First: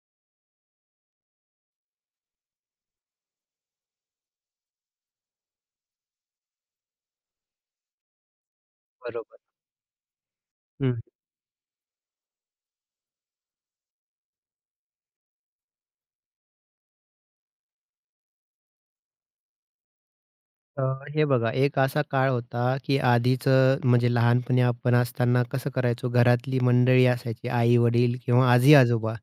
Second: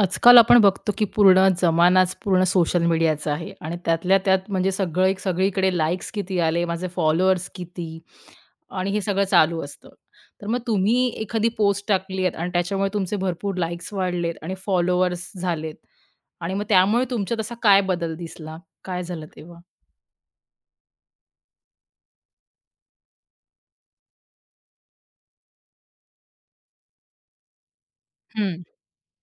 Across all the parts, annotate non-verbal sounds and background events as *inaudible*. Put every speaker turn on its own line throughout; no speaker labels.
आजकाल आपण बघतो, की पूर्ण जमानाच पूर्ण सोशल मीडियाचा आहे आणि त्यातल्या त्यात म्हणजे सगळं एक सगळीकडे लाइक्स किती आले, माझे फॉलोअर्स किती आणि हे सगळं
बरोबर.
चालू असतं. तर मग
हं.
तुम्ही एखादी पोस्ट टाकली आहेत आणि त्याच्यामुळे तुमचे भरपूर लाइक्स वाढलेत आणि फॉलोअर्स झालेत आणि मग त्यामुळे तुमच्यात असा काय बदल दिसला? काय झालं तेव्हा?
अ, हे बघा एक असा काळ होता, की आधीचं म्हणजे लहानपणी आपण असताना कसं करायचो, घरातली मंडळी असायची आई-वडील किंवा
हं,
आजी-आजोबा.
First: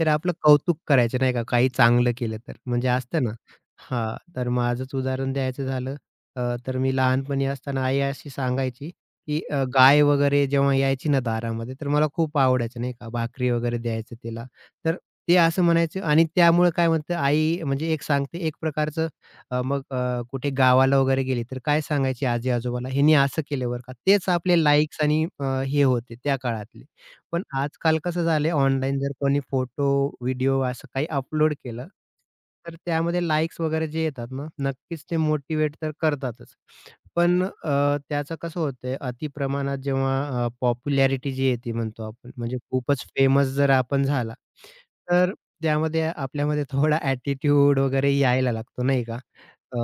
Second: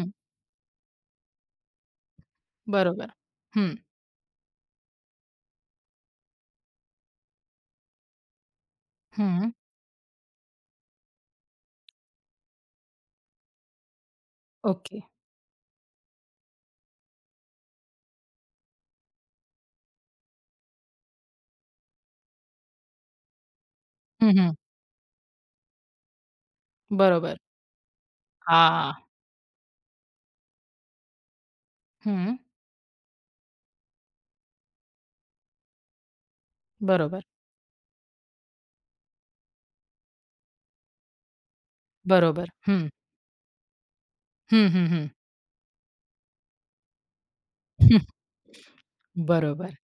तर आपलं कौतुक करायचे नाही का, काही चांगलं केलं तर. म्हणजे
बरोबर.
असतं ना
हं,
हां, तर माझंच उदाहरण द्यायचं झालं अ, तर मी लहानपणी असताना आई अशी सांगायची, की
हं.
गाय वगैरे जेव्हा यायची ना दारामध्ये, तर मला खूप आवडायचं नाही का, भाकरी वगैरे द्यायचं तिला. तर
ओके.
ते असं म्हणायचं आणि त्यामुळे काय म्हणतं आई म्हणजे एक सांगते एक प्रकारचं मग कुठे गावाला वगैरे गेली तर काय सांगायची आजी-आजोबाला, "ह्यानी असं केलं बरं का." तेच
हं, हं.
आपले लाइक्स आणि हे होते त्या काळातले.
बरोबर.
पण आजकाल कसं झालंय
हां.
ऑनलाईन जर कोणी फोटो, व्हिडिओ असं काही अपलोड केलं,
हं.
तर त्यामध्ये लाइक्स वगैरे जे येतात ना, नक्कीच ते मोटिव्हेट तर करतातच.
बरोबर,
पण त्याचं कसं होतंय अति प्रमाणात जेव्हा पॉप्युलॅरिटी जी येते म्हणतो आपण,
बरोबर.
म्हणजे
हं.
खूपच फेमस जर आपण झाला,
हं, हं, हं.
तर त्यामध्ये आपल्यामध्ये थोडा ॲटिट्यूड वगैरे
*laughs*
यायला लागतो नाही का?
बरोबर.
अ,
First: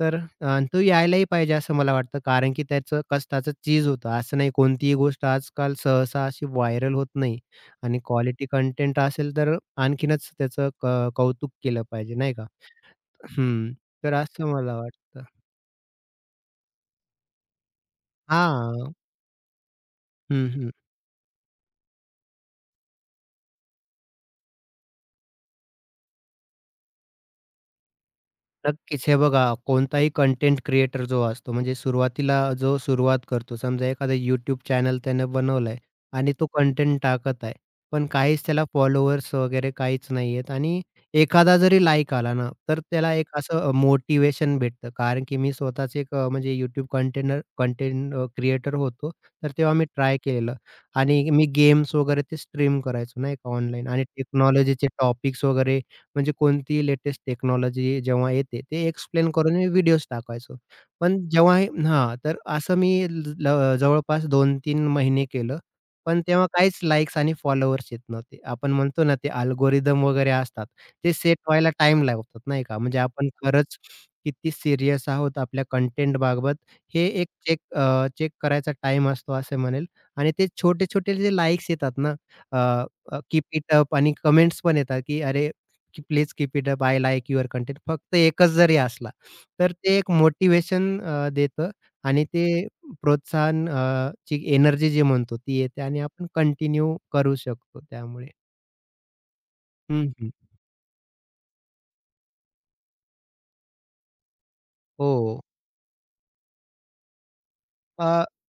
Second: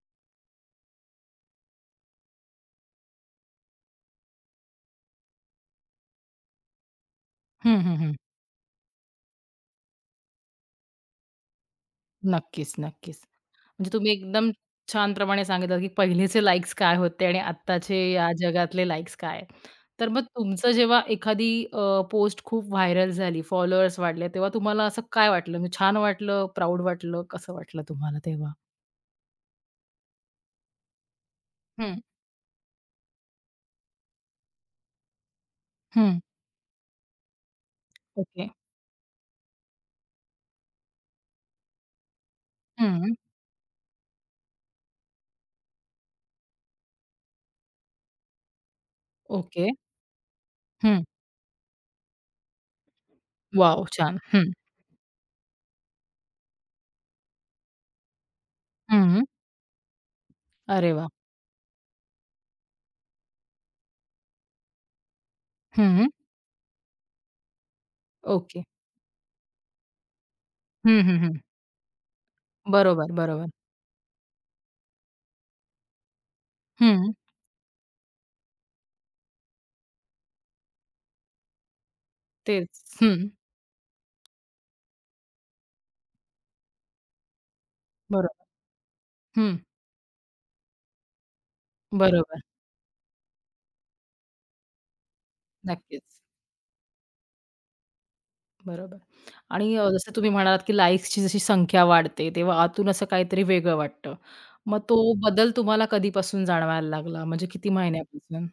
तर तो यायलाही पाहिजे असं मला वाटतं. कारण की त्याचं कष्टाचं चीज होतं. असं नाही कोणतीही गोष्ट आजकाल सहसा अशी व्हायरल होत नाही
हं, हं,
आणि
हं.
क्वालिटी कंटेंट असेल तर आणखीनच त्याचं कौतुक केलं पाहिजे नाही का?
नक्कीच, नक्कीच.
हं.
म्हणजे तुम्ही
तर
एकदम
असं मला
छान
वाटतं.
प्रमाणे सांगितलं, की पहिलेचे लाइक्स काय होते आणि आत्ताचे या जगातले
हां.
लाइक्स काय आहेत. तर मग
हं, हं.
तुमचं जेव्हा एखादी पोस्ट खूप व्हायरल झाली, फॉलोअर्स वाढले, तेव्हा तुम्हाला असं काय वाटलं? म्हणजे छान वाटलं, प्राउड वाटलं, कसं वाटलं तुम्हाला तेव्हा?
नक्कीच. हे बघा, कोणताही कंटेंट क्रिएटर जो असतो, म्हणजे
हं,
सुरुवातीला जो सुरुवात करतो, समजा एखादा YouTube चॅनल त्यानं बनवलाय
हं.
आणि तो कंटेंट टाकत आहे. पण काहीच
ओके.
त्याला फॉलोअर्स वगैरे काहीच नाही आहेत आणि एखादा जरी लाइक आला ना, तर त्याला
हं.
एक असं मोटिवेशन भेटतं. कारण की मी स्वतःच एक म्हणजे YouTube कंटेंट क्रिएटर होतो. तर
ओके.
तेव्हा मी ट्राय केलेलं
हं.
आणि मी गेम्स वगैरे ते स्ट्रीम करायचो नाही का
वॉव!
ऑनलाईन आणि
छान. हं,
टेक्नॉलॉजीचे टॉपिक्स वगैरे म्हणजे कोणतीही लेटेस्ट टेक्नॉलॉजी जेव्हा येते, ते
हं.
एक्सप्लेन करून मी व्हिडिओज टाकायचो.
अरे वाह!
पण जेव्हा हे हां, तर असं मी जवळपास 2-3 महिने केलं.
हं.
पण तेव्हा काहीच लाइक्स आणि फॉलोअर्स येत नव्हते.
ओके.
आपण म्हणतो ना, ते अल्गोरिदम वगैरे असतात.
हं,
ते
हं,
सेट
हं.
व्हायला टाईम लागतात, नाही का? म्हणजे
बरोबर,
आपण
बरोबर.
खरंच किती सीरियस आहोत आपल्या कंटेंटबाबत हे
हं.
एक चेक करायचा टाईम असतो असे म्हणेल. आणि ते छोटे-छोटे जे लाइक्स येतात ना,
तेच.
अ, अ,
हं.
कीप इट अप आणि कमेंट्स पण येतात, की "अरे की please keep it up, I like your content. फक्त
बरोबर.
एकच जरी असला,
हं.
तर ते एक मोटिव्हेशन देतं आणि
बरोबर.
ते प्रोत्साहन ची एनर्जी जी म्हणतो ती येते आणि
नक्कीच.
आपण कंटिन्यू करू शकतो त्यामुळे.
बरोबर आणि
हं,
जसं तुम्ही
हं.
म्हणालात, की लाइक्सची जशी संख्या वाढते, तेव्हा आतून असं काहीतरी वेगळं वाटतं. मग तो
हो.
बदल तुम्हाला कधीपासून जाणवायला लागला? म्हणजे किती
अ
महिन्यापासून?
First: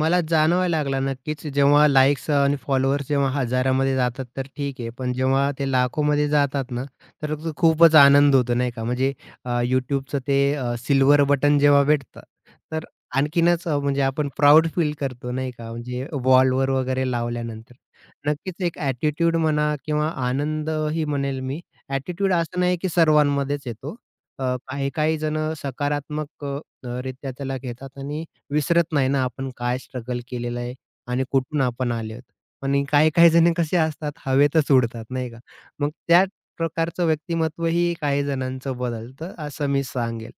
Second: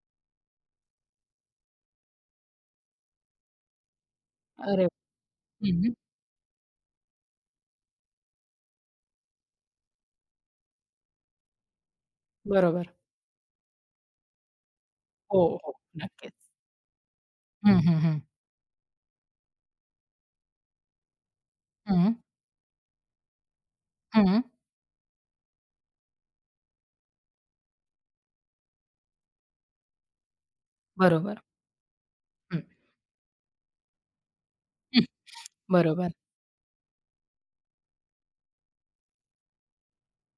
मला जाणवायला लागला नक्कीच, जेव्हा लाइक्स आणि फॉलोअर्स जेव्हा हजारामध्ये जातात तर ठीक
अरे
आहे. पण जेव्हा ते
हं, हं.
लाखोमध्ये जातात ना, तर तो खूपच आनंद होतो नाही का. म्हणजे YouTubeचं ते सिल्व्हर बटन जेव्हा भेटतं, तर
बरोबर.
आणखीनच म्हणजे आपण प्राउड फील करतो
हो,
नाही का.
हो.
म्हणजे
नक्कीच.
वॉलवर वगैरे लावल्यानंतर.
हं, हं, हं.
नक्कीच एक ॲटिट्यूड म्हणा किंवा आनंदही म्हणेल मी. ॲटिट्यूड असं नाही की सर्वांमध्येच येतो.
हं, हं.
काही-काही जण सकारात्मक रित्या त्याला घेतात आणि विसरत नाही ना आपण काय स्ट्रगल केलेलं आहे आणि
बरोबर.
कुठून आपण आले आहोत.
हं,
आणि काही-काही जण कसे असतात हवेतच
हं.
उडतात नाही का? मग
बरोबर.
त्या प्रकारचं व्यक्तिमत्वही काही जणांचं बदलतं असं मी सांगेल.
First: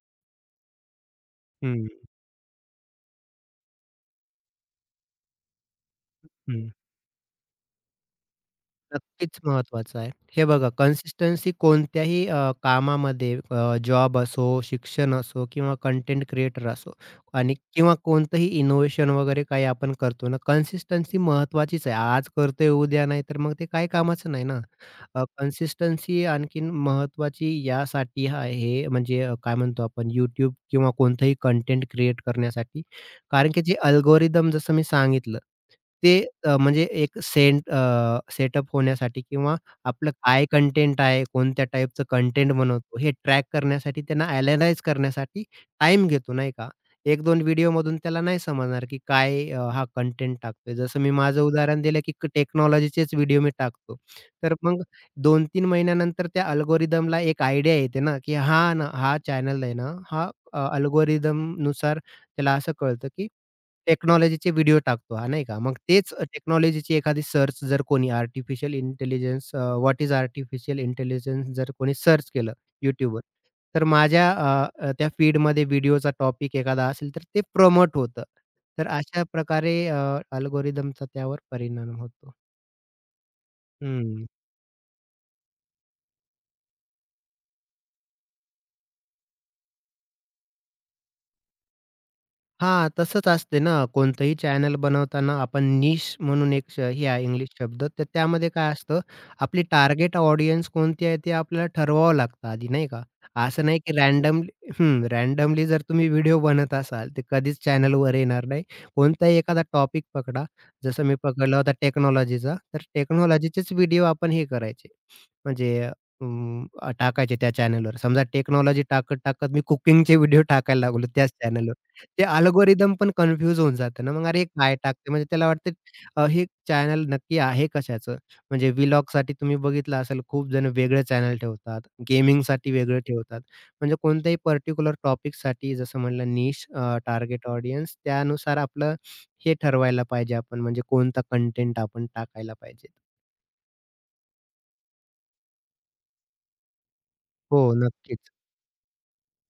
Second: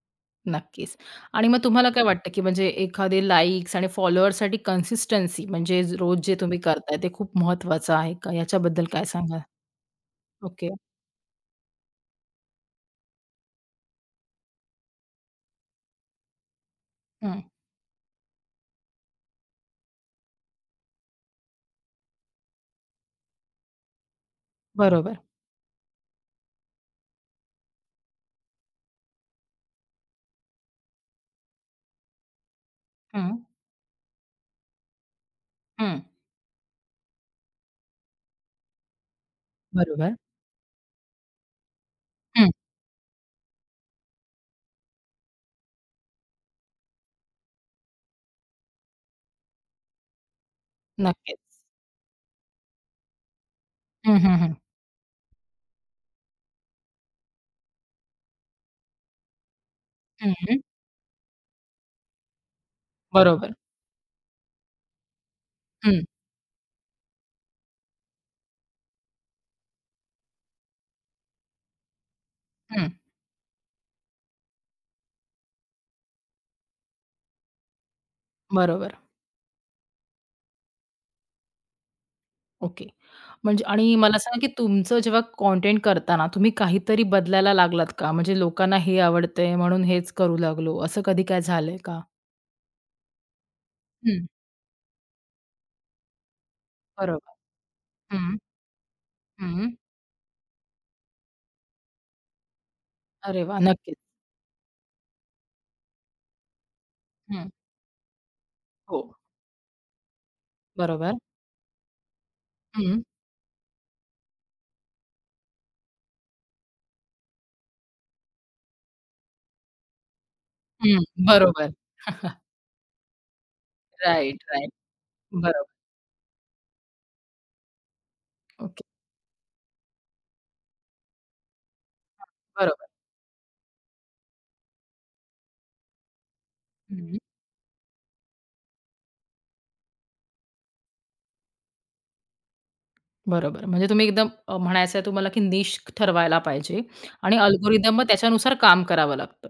नक्कीच. आणि मग
हं,
तुम्हाला काय वाटतं, की म्हणजे एखादे लाइक्स आणि फॉलोअर्ससाठी कन्सिस्टन्सी म्हणजे रोज जे तुम्ही
हं.
करताय, ते खूप महत्वाचं आहे का? याच्याबद्दल काय
नक्कीच
सांगाल?
महत्वाचं आहे. हे
ओके.
बघा कन्सिस्टन्सी कोणत्याही कामामध्ये जॉब असो, शिक्षण असो किंवा कंटेंट क्रिएटर असो
हं.
आणि किंवा कोणतंही इनोव्हेशन वगैरे काही आपण करतो ना, कन्सिस्टन्सी महत्त्वाचीच आहे. आज करतोय उद्या नाही तर मग ते काही कामाचं नाही ना.
बरोबर.
कन्सिस्टन्सी आणखीन महत्त्वाची यासाठी आहे म्हणजे काय म्हणतो आपण YouTube किंवा कोणतंही कंटेंट क्रिएट करण्यासाठी
हं,
कारण की जे अल्गोरिदम जसं मी सांगितलं,
हं.
ते म्हणजे एक सेटअप होण्यासाठी किंवा आपलं
बरोबर.
काय कंटेंट आहे, कोणत्या टाइपचं
हं,
कंटेंट बनवतो हे ट्रॅक करण्यासाठी, त्यांना अॅनलाईज करण्यासाठी टाईम घेतो, नाही का? 1-2 व्हिडिओमधून त्याला नाही समजणार की काय हा कंटेंट टाकतोय. जसं मी माझं
नक्कीच.
उदाहरण दिलं की टेक्नॉलॉजीचेच व्हिडिओ मी टाकतो.
हं, हं, हं.
तर मग 2-3 महिन्यानंतर त्या अल्गोरिदमला एक आयडिया येते ना, की हा ना, हा चॅनल आहे ना, हा
हं,
अल्गोरिदमनुसार त्याला असं कळतं, की
बरोबर.
टेक्नॉलॉजीचे व्हिडिओ टाकतो हा, नाही का? मग
हं,
तेच टेक्नॉलॉजीची एखादी सर्च जर कोणी artificial intelligence what is artificial intelligence जर कोणी सर्च केलं
हं.
YouTubeवर, तर माझ्या अ, अ, त्या फीडमध्ये व्हिडिओचा टॉपिक एखादा असेल, तर ते प्रमोट होतं. तर
बरोबर.
अशा प्रकारे अल्गोरिदमचा त्यावर परिणाम होतो.
ओके. म्हणजे आणि मला
हं.
सांगा, की तुमचं जेव्हा कंटेंट करताना तुम्ही काहीतरी बदलायला लागलात का? म्हणजे लोकांना हे आवडतंय म्हणून हेच करू लागलो, असं कधी काय झालंय का?
हां, तसंच असते ना,
हं,
कोणतंही चॅनल बनवताना आपण निश म्हणून एक हे आहे
बरोबर.
इंग्लिश शब्द, तर
हं,
त्यामध्ये काय असतं, आपली
हं.
टार्गेट ऑडियन्स कोणती आहे, ते आपल्याला ठरवावं लागतं आधी, नाही का?
अरे वाह!
असं नाही की
नक्कीच.
रँडमली हं, रँडमली जर तुम्ही व्हिडिओ बनत असाल, ते
हं.
कधीच चॅनलवर येणार नाही.
हो,
कोणताही एखादा टॉपिक पकडा, जसं मी
बरोबर.
पकडला होता टेक्नॉलॉजीचा, तर
हं,
टेक्नॉलॉजीचेच व्हिडिओ आपण हे करायचे. म्हणजे टाकायचे त्या चॅनलवर. समजा टेक्नॉलॉजी टाकत-टाकत मी कुकिंगचे व्हिडिओ टाकायला
हं.
लागलो त्याच
बरोबर.
चॅनलवर. ते
*laughs*
अल्गोरिदम पण कन्फ्यूज होऊन जातं ना, मग
राइट,
अरे
राइट.
काय टाकते? म्हणजे त्याला
बरोबर.
वाटतं हे चॅनल नक्की आहे कशाचं? म्हणजे
ओके.
व्लॉगसाठी तुम्ही बघितलं असेल खूप जण वेगळं चॅनल ठेवतात, गेमिंगसाठी
बरोबर.
वेगळं ठेवतात. म्हणजे कोणत्याही पर्टिक्युलर टॉपिकसाठी जसं म्हणलं निश
हं.
टार्गेट ऑडियन्स त्यानुसार आपलं हे ठरवायला पाहिजे आपण म्हणजे कोणता कंटेंट आपण टाकायला पाहिजे.
बरोबर. म्हणजे तुम्ही एकदम म्हणायचं आहे तुम्हाला की निश ठरवायला पाहिजे आणि
हो,
अल्गोरिदम मग
नक्कीच.
त्याच्यानुसार काम करावं लागतं.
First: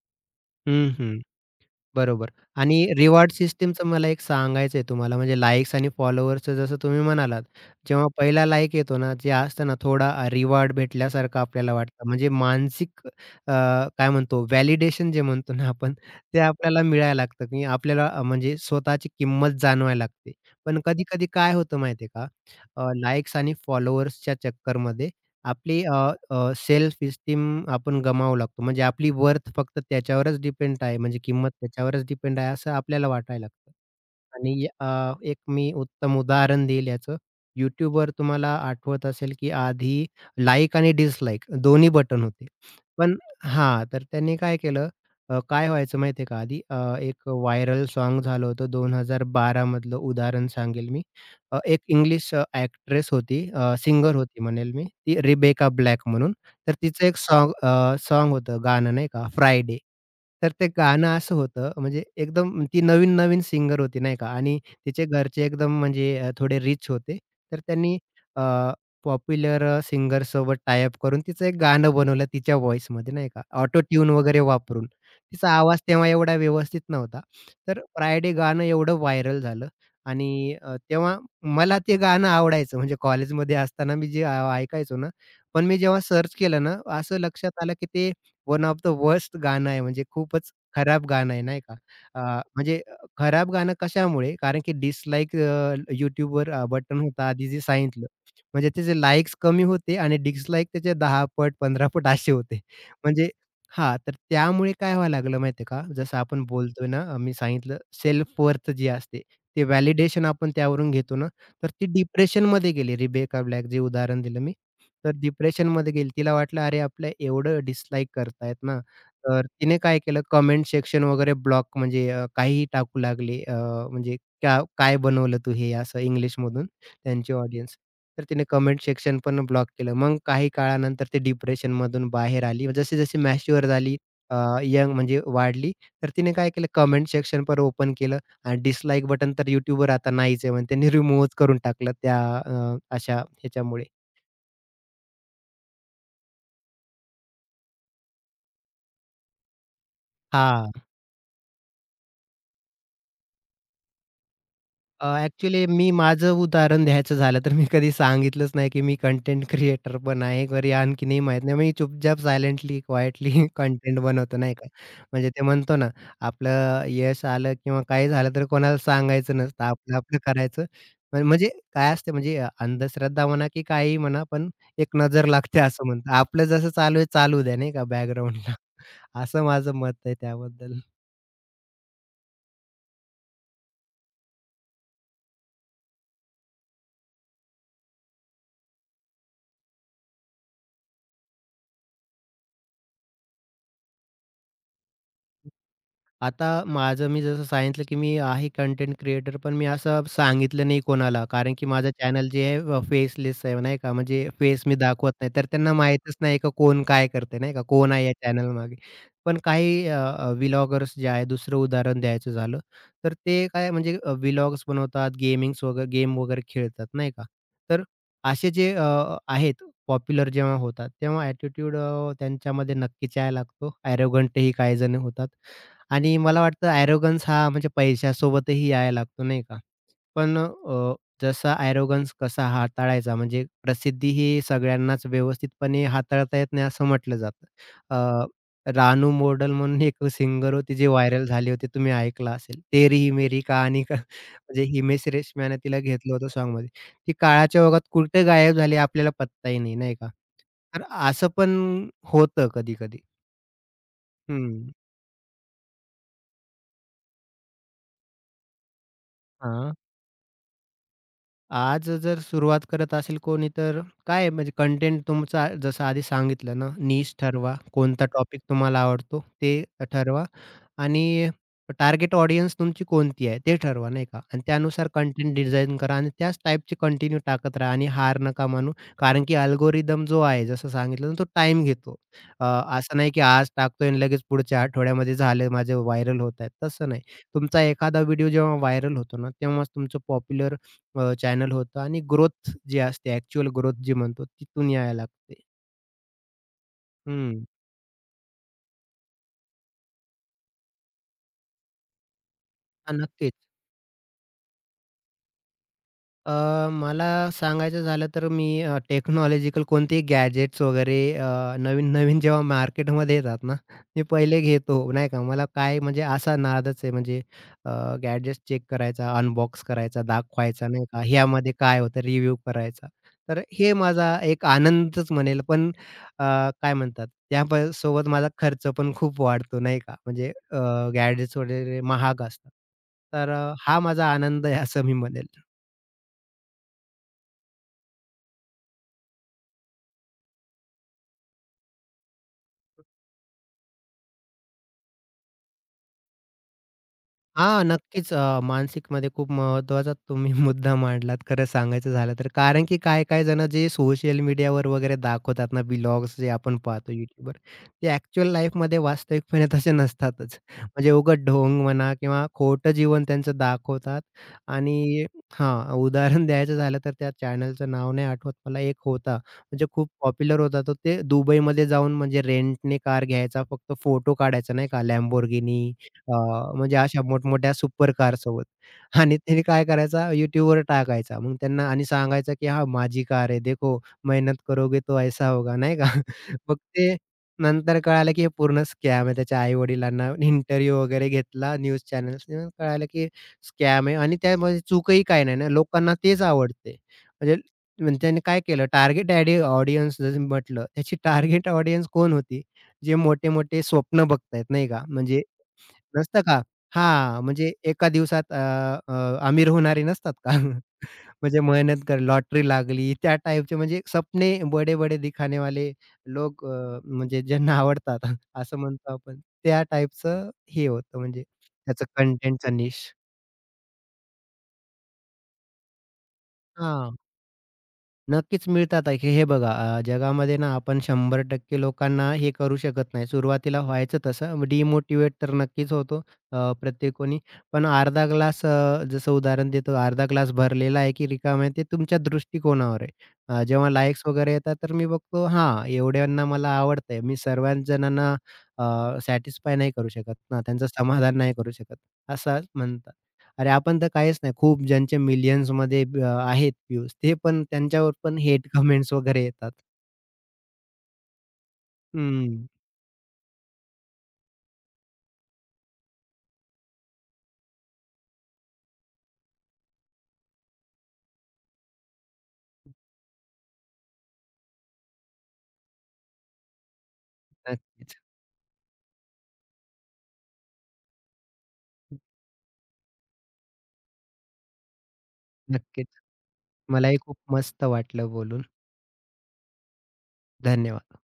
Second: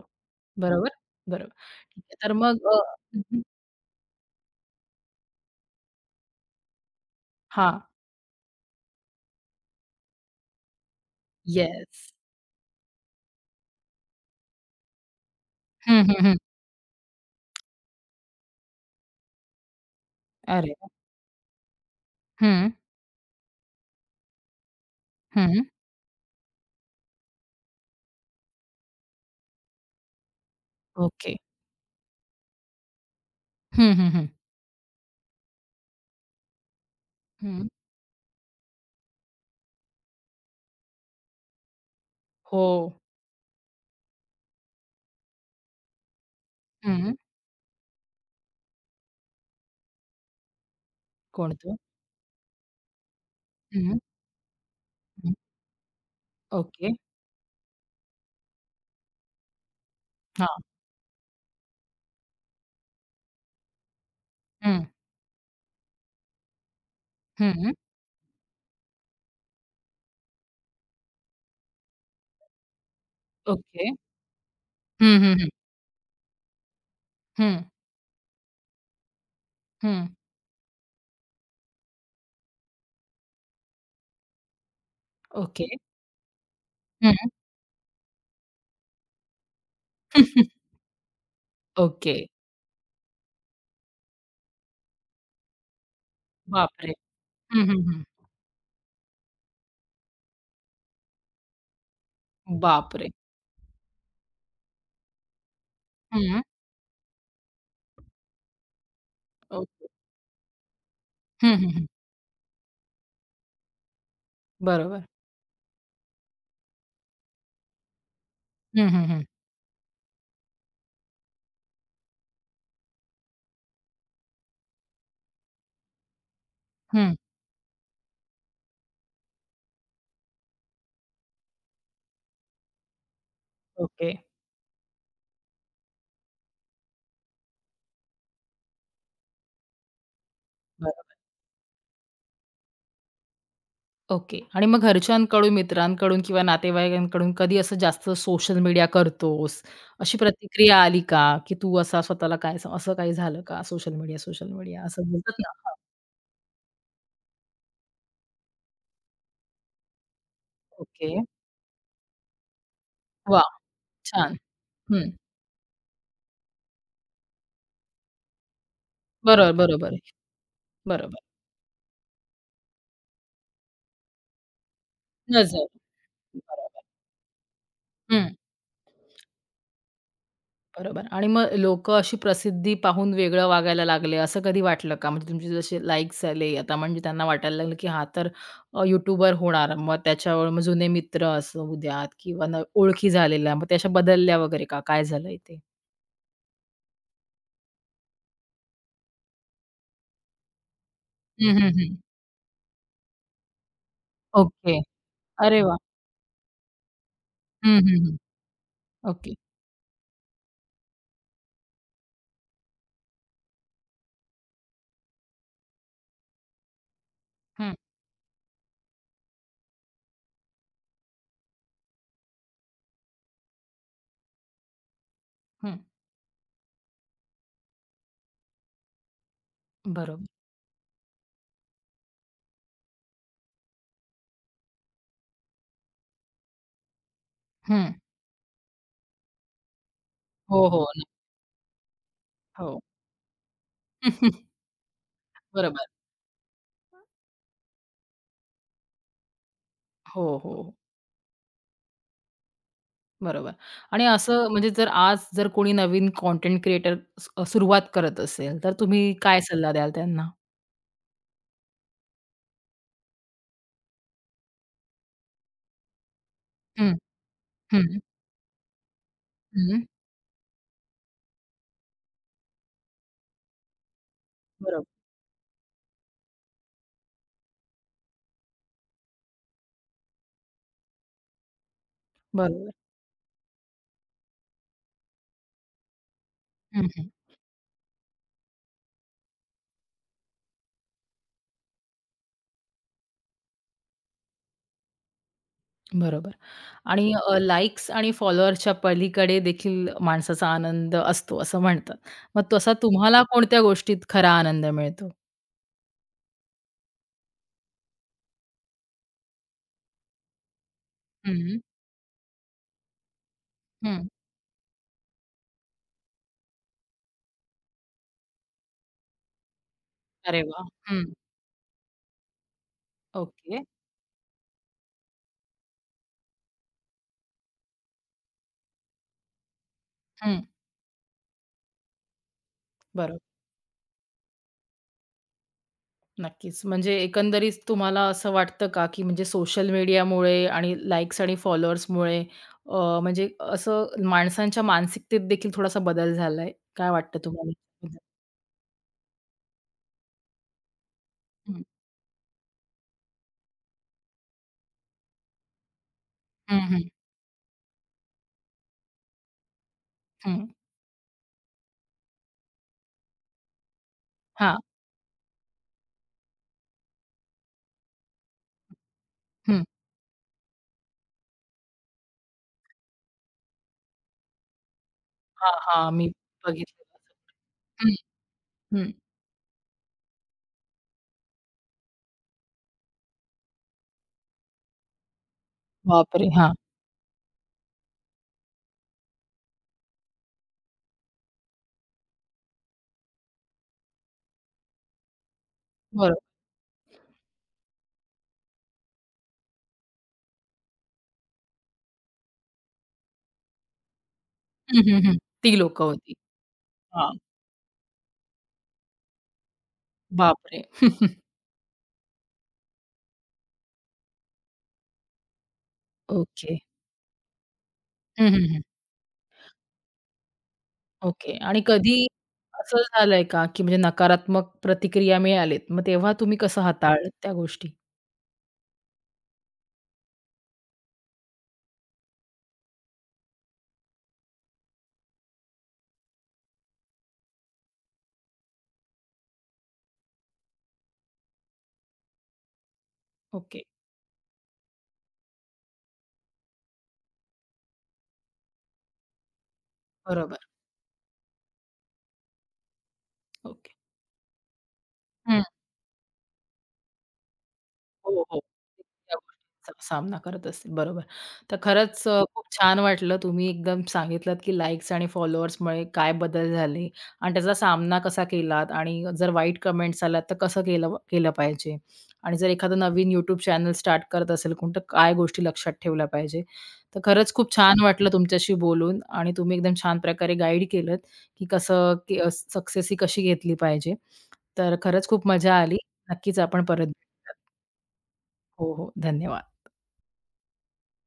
बरोबर?
हं, हं.
बरोबर. ठीक आहे.
बरोबर
तर मग
आणि
हं,
रिवॉर्ड
हं.
सिस्टमचं मला एक सांगायचं आहे तुम्हाला, म्हणजे लाइक्स आणि फॉलोअर्सचं जसं तुम्ही म्हणालात. जेव्हा पहिला लाइक येतो ना, जे असतं ना थोडा रिवॉर्ड भेटल्यासारखं आपल्याला वाटतं.
येस.
म्हणजे मानसिक काय म्हणतो व्हॅलिडेशन जे म्हणतो ना आपण,
हं, हं, हं.
ते आपल्याला मिळायला लागतं की आपल्याला म्हणजे स्वतःची किंमत जाणवायला लागते.
अरे
पण
वाह!
कधी-कधी काय होतं माहिती का?
हं,
अ, आणि फॉलोअर्सच्या चक्करमध्ये
हं.
आपली अ, अ, सेल्फ इस्टीम आपण गमावू लागतो. म्हणजे आपली वर्थ फक्त त्याच्यावरच डिपेंड आहे. म्हणजे
ओके.
किंमत त्याच्यावरच डिपेंड आहे असं आपल्याला वाटायला लागतं.
हं, हं, हं.
आणि एक मी उत्तम उदाहरण देईल याचं.
हं.
YouTubeवर तुम्हाला आठवत असेल, की आधी लाइक आणि डिसलाइक दोन्ही बटन होते.
हो.
पण हां, तर त्यांनी काय केलं काय व्हायचं माहिती आहे का आधी
हं.
एक व्हायरल साँग झालं होतं 2012 मधलं उदाहरण सांगेल मी.
कोणतं?
एक इंग्लिश एक्ट्रेस होती,
हं, हं.
सिंगर होती म्हणेल मी, ती रिबेका ब्लॅक म्हणून. तर
ओके.
तिचं एक सॉन्ग होतं गाणं नाही का फ्रायडे. तर
हां.
ते गाणं असं होतं म्हणजे एकदम ती नवीन-नवीन सिंगर होती नाही का आणि
हं,
तिचे घरचे एकदम म्हणजे थोडे रिच होते. तर
हं.
त्यांनी अ, पॉप्युलर सिंगरसोबत टाय अप करून तिचं एक गाणं बनवलं तिच्या व्हॉईसमध्ये नाही का ऑटो
ओके.
ट्यून वगैरे वापरून.
हं, हं, हं.
तिचा आवाज तेव्हा एवढा व्यवस्थित नव्हता.
हं,
तर फ्रायडे गाणं एवढं व्हायरल झालं
हं.
आणि तेव्हा मला ते गाणं आवडायचं म्हणजे कॉलेजमध्ये असताना मी जे ऐकायचो ना, पण
ओके.
मी जेव्हा सर्च केलं ना,
हं.
असं लक्षात आलं की ते वन ऑफ द वर्स्ट गाणं आहे, म्हणजे खूपच
*laughs*
खराब गाणं आहे, नाही का?
ओके.
अ, म्हणजे खराब गाणं कशामुळे? कारण की डिसलाइक
बापरे!
बटन होता आधी जे
हं, हं, हं.
सांगितलं. म्हणजे त्याचे लाइक्स कमी होते आणि डिसलाइक त्याचे 10 पट, 15 पट असे होते.
बापरे!
म्हणजे हां, तर त्यामुळे काय व्हायला लागलं माहिती का? जसं
हं.
आपण बोलतोय ना, मी सांगितलं सेल्फ वर्थ जी असते, ते
ओके.
व्हॅलिडेशन आपण त्यावरून घेतो ना,
हं, हं,
तर
हं.
ती डिप्रेशनमध्ये गेली. रिबेका ब्लॅक जे उदाहरण दिलं मी.
बरोबर.
तर डिप्रेशनमध्ये गेली. तिला वाटलं, "अरे, आपलं एवढं डिसलाइक करतायत ना."
हं, हं, हं.
तर तिने काय केलं, कमेंट सेक्शन वगैरे ब्लॉक म्हणजे काहीही टाकू लागली. म्हणजे "क्या काय बनवलं तू हे?" असं इंग्लिशमधून
हं.
त्यांची ऑडियन्स. तर तिने कमेंट सेक्शन पण ब्लॉक केलं. मग काही काळानंतर ती डिप्रेशनमधून बाहेर आली. जशी-जशी मॅच्युअर झाली,
ओके.
यंग म्हणजे वाढली, तर तिने काय केलं, कमेंट सेक्शन पण ओपन केलं आणि डिसलाइक बटन तर YouTubeवर आता नाहीच आहे. म्हणजे त्यांनी
बरं.
रिमूव्हच करून टाकलं त्या अशा ह्याच्यामुळे.
ओके. आणि मग घरच्यांकडून, मित्रांकडून किंवा नातेवाईकांकडून कधी असं जास्त सोशल मीडिया करतोस, अशी
हां.
प्रतिक्रिया आली का? की तू असा स्वतःला काय असं काही झालं का? सोशल मीडिया, सोशल मीडिया असं
अ,
बोलतात ना.
मी माझं उदाहरण द्यायचं झालं तर मी कधी सांगितलंच नाही, की मी कंटेंट क्रिएटर पण आहे घरी
ओके.
आणखीनही माहीत नाही. मी चुपचाप सायलेंटली, क्वाइटली
वाह!
कंटेंट *laughs*
छान.
बनवतो नाही का.
हं.
म्हणजे ते म्हणतो ना, आपलं यश आलं किंवा काही झालं तर कोणाला सांगायचं
बरोबर,
नसतं. आपलं
बरोबर,
आपलं करायचं.
बरोबर.
पण म्हणजे काय असते म्हणजे अंधश्रद्धा म्हणा की काहीही म्हणा, पण एक नजर लागते
नजर.
असं म्हणतात. आपलं जसं
बरोबर.
चालू आहे, चालू द्या नाही का बॅकग्राऊंडला. असं माझं मत आहे त्याबद्दल.
बरोबर आणि मग लोकं अशी प्रसिद्धी पाहून वेगळं वागायला लागले, असं कधी वाटलं का? म्हणजे तुमचे जसे लाइक्स आले, आता म्हणजे त्यांना वाटायला लागलं, की हा तर यूट्यूबर होणार. मग त्याच्यावर मग जुने मित्र असू द्यात किंवा न ओळखी झालेल्या, मग त्या अशा बदलल्या वगैरे का? काय झालं इथे?
आता माझं मी जसं सांगितलं, की मी आहे कंटेंट क्रिएटर, पण मी असं सांगितलं नाही कोणाला.
हं,
कारण की
हं,
माझं
हं.
चॅनल जे आहे फेसलेस आहे नाही का, म्हणजे फेस मी
ओके.
दाखवत नाही. तर
अरे
त्यांना
वाह!
माहीतच नाही का कोण काय करतंय नाही का,
हं,
कोण
हं,
आहे या
हं.
चॅनलमागे.
ओके.
पण काही अ, अ, व्लॉगर्स जे आहे, दुसरं उदाहरण द्यायचं झालं, तर ते काय म्हणजे बनवतात, गेमिंग्स वगैरे गेम वगैरे खेळतात नाही का.
हं,
तर असे जे आहेत पॉप्युलर जेव्हा होतात, तेव्हा ॲटिट्यूड त्यांच्यामध्ये नक्कीच यायला लागतो. ॲरोगंटही काही जण होतात.
हं.
आणि मला वाटतं ॲरोगन्स हा म्हणजे पैशासोबतही यायला लागतो नाही का?
बरोबर.
पण जसा ॲरोगन्स कसा हाताळायचा म्हणजे प्रसिद्धी ही सगळ्यांनाच व्यवस्थितपणे हाताळता येत नाही असं म्हटलं जातं.
हं.
अ, रानू मॉडल म्हणून एक सिंगर
हो,
होती
हो.
जी
न
व्हायरल झाली होती तुम्ही ऐकलं असेल.
हो.
तेरी मेरी कहाणी का म्हणजे
*laughs*
हिमेश रेशमियाने तिला
बरोबर.
घेतलं होतं सॉन्गमध्ये. ती काळाच्या ओघात कुठे गायब झाली आपल्याला पत्ताही नाही, नाही का?
हो, हो.
तर असं पण होतं कधी-कधी.
बरोबर. आणि असं म्हणजे
हं.
जर आज जर कोणी नवीन कंटेंट क्रिएटर सुरुवात करत असेल, तर तुम्ही काय सल्ला
हां.
द्याल त्यांना?
आज जर सुरुवात करत असेल कोणी तर काय आहे म्हणजे कंटेंट तुमचा जसं आधी सांगितलं ना,
हं,
नीश ठरवा.
हं,
कोणता टॉपिक तुम्हाला आवडतो ते
हं.
ठरवा आणि टार्गेट ऑडियन्स तुमची कोणती आहे ते ठरवा नाही का आणि
बरोबर,
त्यानुसार कंटेंट डिझाइन करा आणि त्याच टाईपचे कंटिन्यू टाकत राहा आणि हार नका मानू. कारण की अल्गोरिदम जो आहे जसं सांगितलं ना, तो टाईम घेतो. अ,
बरोबर.
असं नाही की आज टाकतोय आणि लगेच पुढच्या आठवड्यामध्ये झालं माझे व्हायरल होत आहेत,
हं,
तसं नाही.
हं.
तुमचा एखादा व्हिडिओ जेव्हा व्हायरल होतो ना, तेव्हाच तुमचं पॉप्युलर चॅनल होतं आणि ग्रोथ जी असते, ॲक्चुअल ग्रोथ जी म्हणतो, तिथून यायला लागते.
बरोबर. आणि
हं.
लाइक्स आणि फॉलोअर्सच्या पलीकडे देखील माणसाचा आनंद असतो असं म्हणतात. मग तसा
हां,
तुम्हाला
नक्कीच.
कोणत्या गोष्टीत खरा आनंद मिळतो?
अ, मला सांगायचं झालं तर मी टेक्नॉलॉजिकल कोणतेही गॅजेट्स वगैरे
हं,
नवीन-नवीन जेव्हा मार्केटमध्ये येतात ना, मी
हं.
पहिले घेतो, नाही का. मला काय म्हणजे असा नादच आहे म्हणजे गॅजेट्स चेक करायचा, अनबॉक्स करायचा,
अरे वाह!
दाखवायचा, नाही का.
हं.
ह्यामध्ये काय होतं रिव्ह्यू करायचा. तर
ओके.
हे माझा एक आनंदच म्हणेल. पण अ, काय म्हणतात त्याप सोबत माझा खर्च पण खूप वाढतो, नाही का. म्हणजे
हं.
गॅजेट्स वगैरे महाग असतात.
बरोबर.
तर हा माझा आनंद आहे असं मी म्हणेल.
नक्कीच. म्हणजे एकंदरीत तुम्हाला असं वाटतं का, की म्हणजे सोशल मीडियामुळे आणि लाइक्स आणि फॉलोअर्समुळे म्हणजे असं माणसांच्या मानसिकतेत देखील थोडासा बदल झालाय? काय वाटतं तुम्हाला?
हां, नक्कीच. मानसिकमध्ये खूप महत्त्वाचा तुम्ही *laughs* मुद्दा मांडलात खरं सांगायचं झालं तर. कारण की काही-काही जण जे सोशल मीडियावर वगैरे दाखवतात ना व्लॉग्स जे आपण
हं, हं, हं,
पाहतो YouTubeवर, ते ॲक्चुअल लाईफमध्ये वास्तविकपणे तसे नसतातच.
हं.
म्हणजे उगाच ढोंग म्हणा किंवा खोटं जीवन त्यांचं दाखवतात
हां,
आणि हां, उदाहरण द्यायचं झालं तर त्या चॅनलचं नाव नाही आठवत मला. एक होता
हं.
म्हणजे खूप पॉप्युलर होता तो. ते दुबईमध्ये जाऊन म्हणजे रेंटने कार घ्यायचा, फक्त फोटो काढायचा नाही का
हां,
Lamborghini
हां. मी
अ, म्हणजे
बघितलेलं.
अशा मोठमोठ्या सुपर
हं,
कारसोबत
हं.
आणि त्यांनी काय करायचा YouTubeवर टाकायचा. मग त्यांना आणि सांगायचं, की "हां, माझी कार है, देखो मेहनत करोगे तो ऐसा होगा." नाही का?
बापरे!
*laughs*
हां,
मग ते नंतर कळालं, की हे पूर्ण स्कॅम आहे. त्याच्या आई-वडिलांना इंटरव्ह्यू वगैरे घेतला न्यूज चॅनल्सनी. कळालं, की स्कॅम आहे आणि त्यामध्ये चूकही काही नाही ना. लोकांना
बरोबर.
तेच आवडते. म्हणजे म्हणजे त्यांनी काय केलं टार्गेट ऑडियन्स जसं म्हटलं, त्याची टार्गेट ऑडियन्स कोण होती? जे मोठे-मोठे स्वप्न बघतायत नाही
हं,
का?
हं, हं.
म्हणजे
ती लोकं होती.
नसतं का?
हां,
हां, म्हणजे एका दिवसात अ, अ, अमीर होणारे नसतात का?
बापरे!
*laughs*
*laughs*
म्हणजे मेहनत कर लॉटरी लागली त्या टाइपचे म्हणजे सपने बडे-बडे दिखाने वाले लोक
ओके.
म्हणजे ज्यांना आवडतात *laughs* असं म्हणतो आपण. त्या टाइपचं हे होतं म्हणजे
ओके. आणि
त्याचं
कधी
कंटेंटचा निश.
असं झालंय का, की म्हणजे नकारात्मक प्रतिक्रिया मिळालीत, मग तेव्हा तुम्ही कसं
हां.
हाताळलं त्या गोष्टी?
नक्कीच मिळतात आहे, की हे बघा जगामध्ये ना आपण 100% लोकांना हे करू शकत नाही. सुरुवातीला व्हायचं तसं डिमोटिव्हेट तर नक्कीच होतो प्रत्येक कोणी. पण अर्धा ग्लास जसं उदाहरण देतो, अर्धा ग्लास भरलेला आहे की रिकामा आहे ते तुमच्या दृष्टिकोनावर आहे.
ओके.
जेव्हा लाइक्स वगैरे येतात तर मी बघतो हां, एवढ्यांना मला आवडतंय. मी सर्वाच जणांना सॅटिस्फाय नाही करू शकत ना,
बरोबर.
त्यांचं समाधान नाही करू शकत, असं म्हणतात. अरे,
ओके.
आपण तर काहीच नाही. खूप ज्यांचे
हं.
मिलियन्समध्ये आहेत व्ह्यूज ते पण त्यांच्यावर पण
हो, हो.
हेट *laughs* कमेंट्स
त्या
वगैरे येतात.
गोष्टींचा सामना करत असतील. बरोबर. तर खरंच
हं,
खूप छान वाटलं. तुम्ही एकदम सांगितलात, की लाइक्स आणि फॉलोअर्समुळे काय बदल झाले आणि त्याचा सामना कसा केलात आणि जर वाईट कमेंट्स आल्या तर कसं केलं केलं पाहिजे आणि जर एखादं नवीन YouTube चॅनल स्टार्ट करत असेल कोण, काय गोष्टी लक्षात ठेवल्या पाहिजे. तर खरंच खूप छान
नक्कीच,
वाटलं तुमच्याशी बोलून आणि तुम्ही एकदम छान प्रकारे गाईड केलंत, की कसं सक्सेस ही कशी घेतली पाहिजे. तर खरंच खूप मजा आली.
नक्कीच.
नक्कीच आपण परत
मलाही खूप
भेटूयात.
मस्त वाटलं बोलून.
हो, हो. धन्यवाद.
धन्यवाद.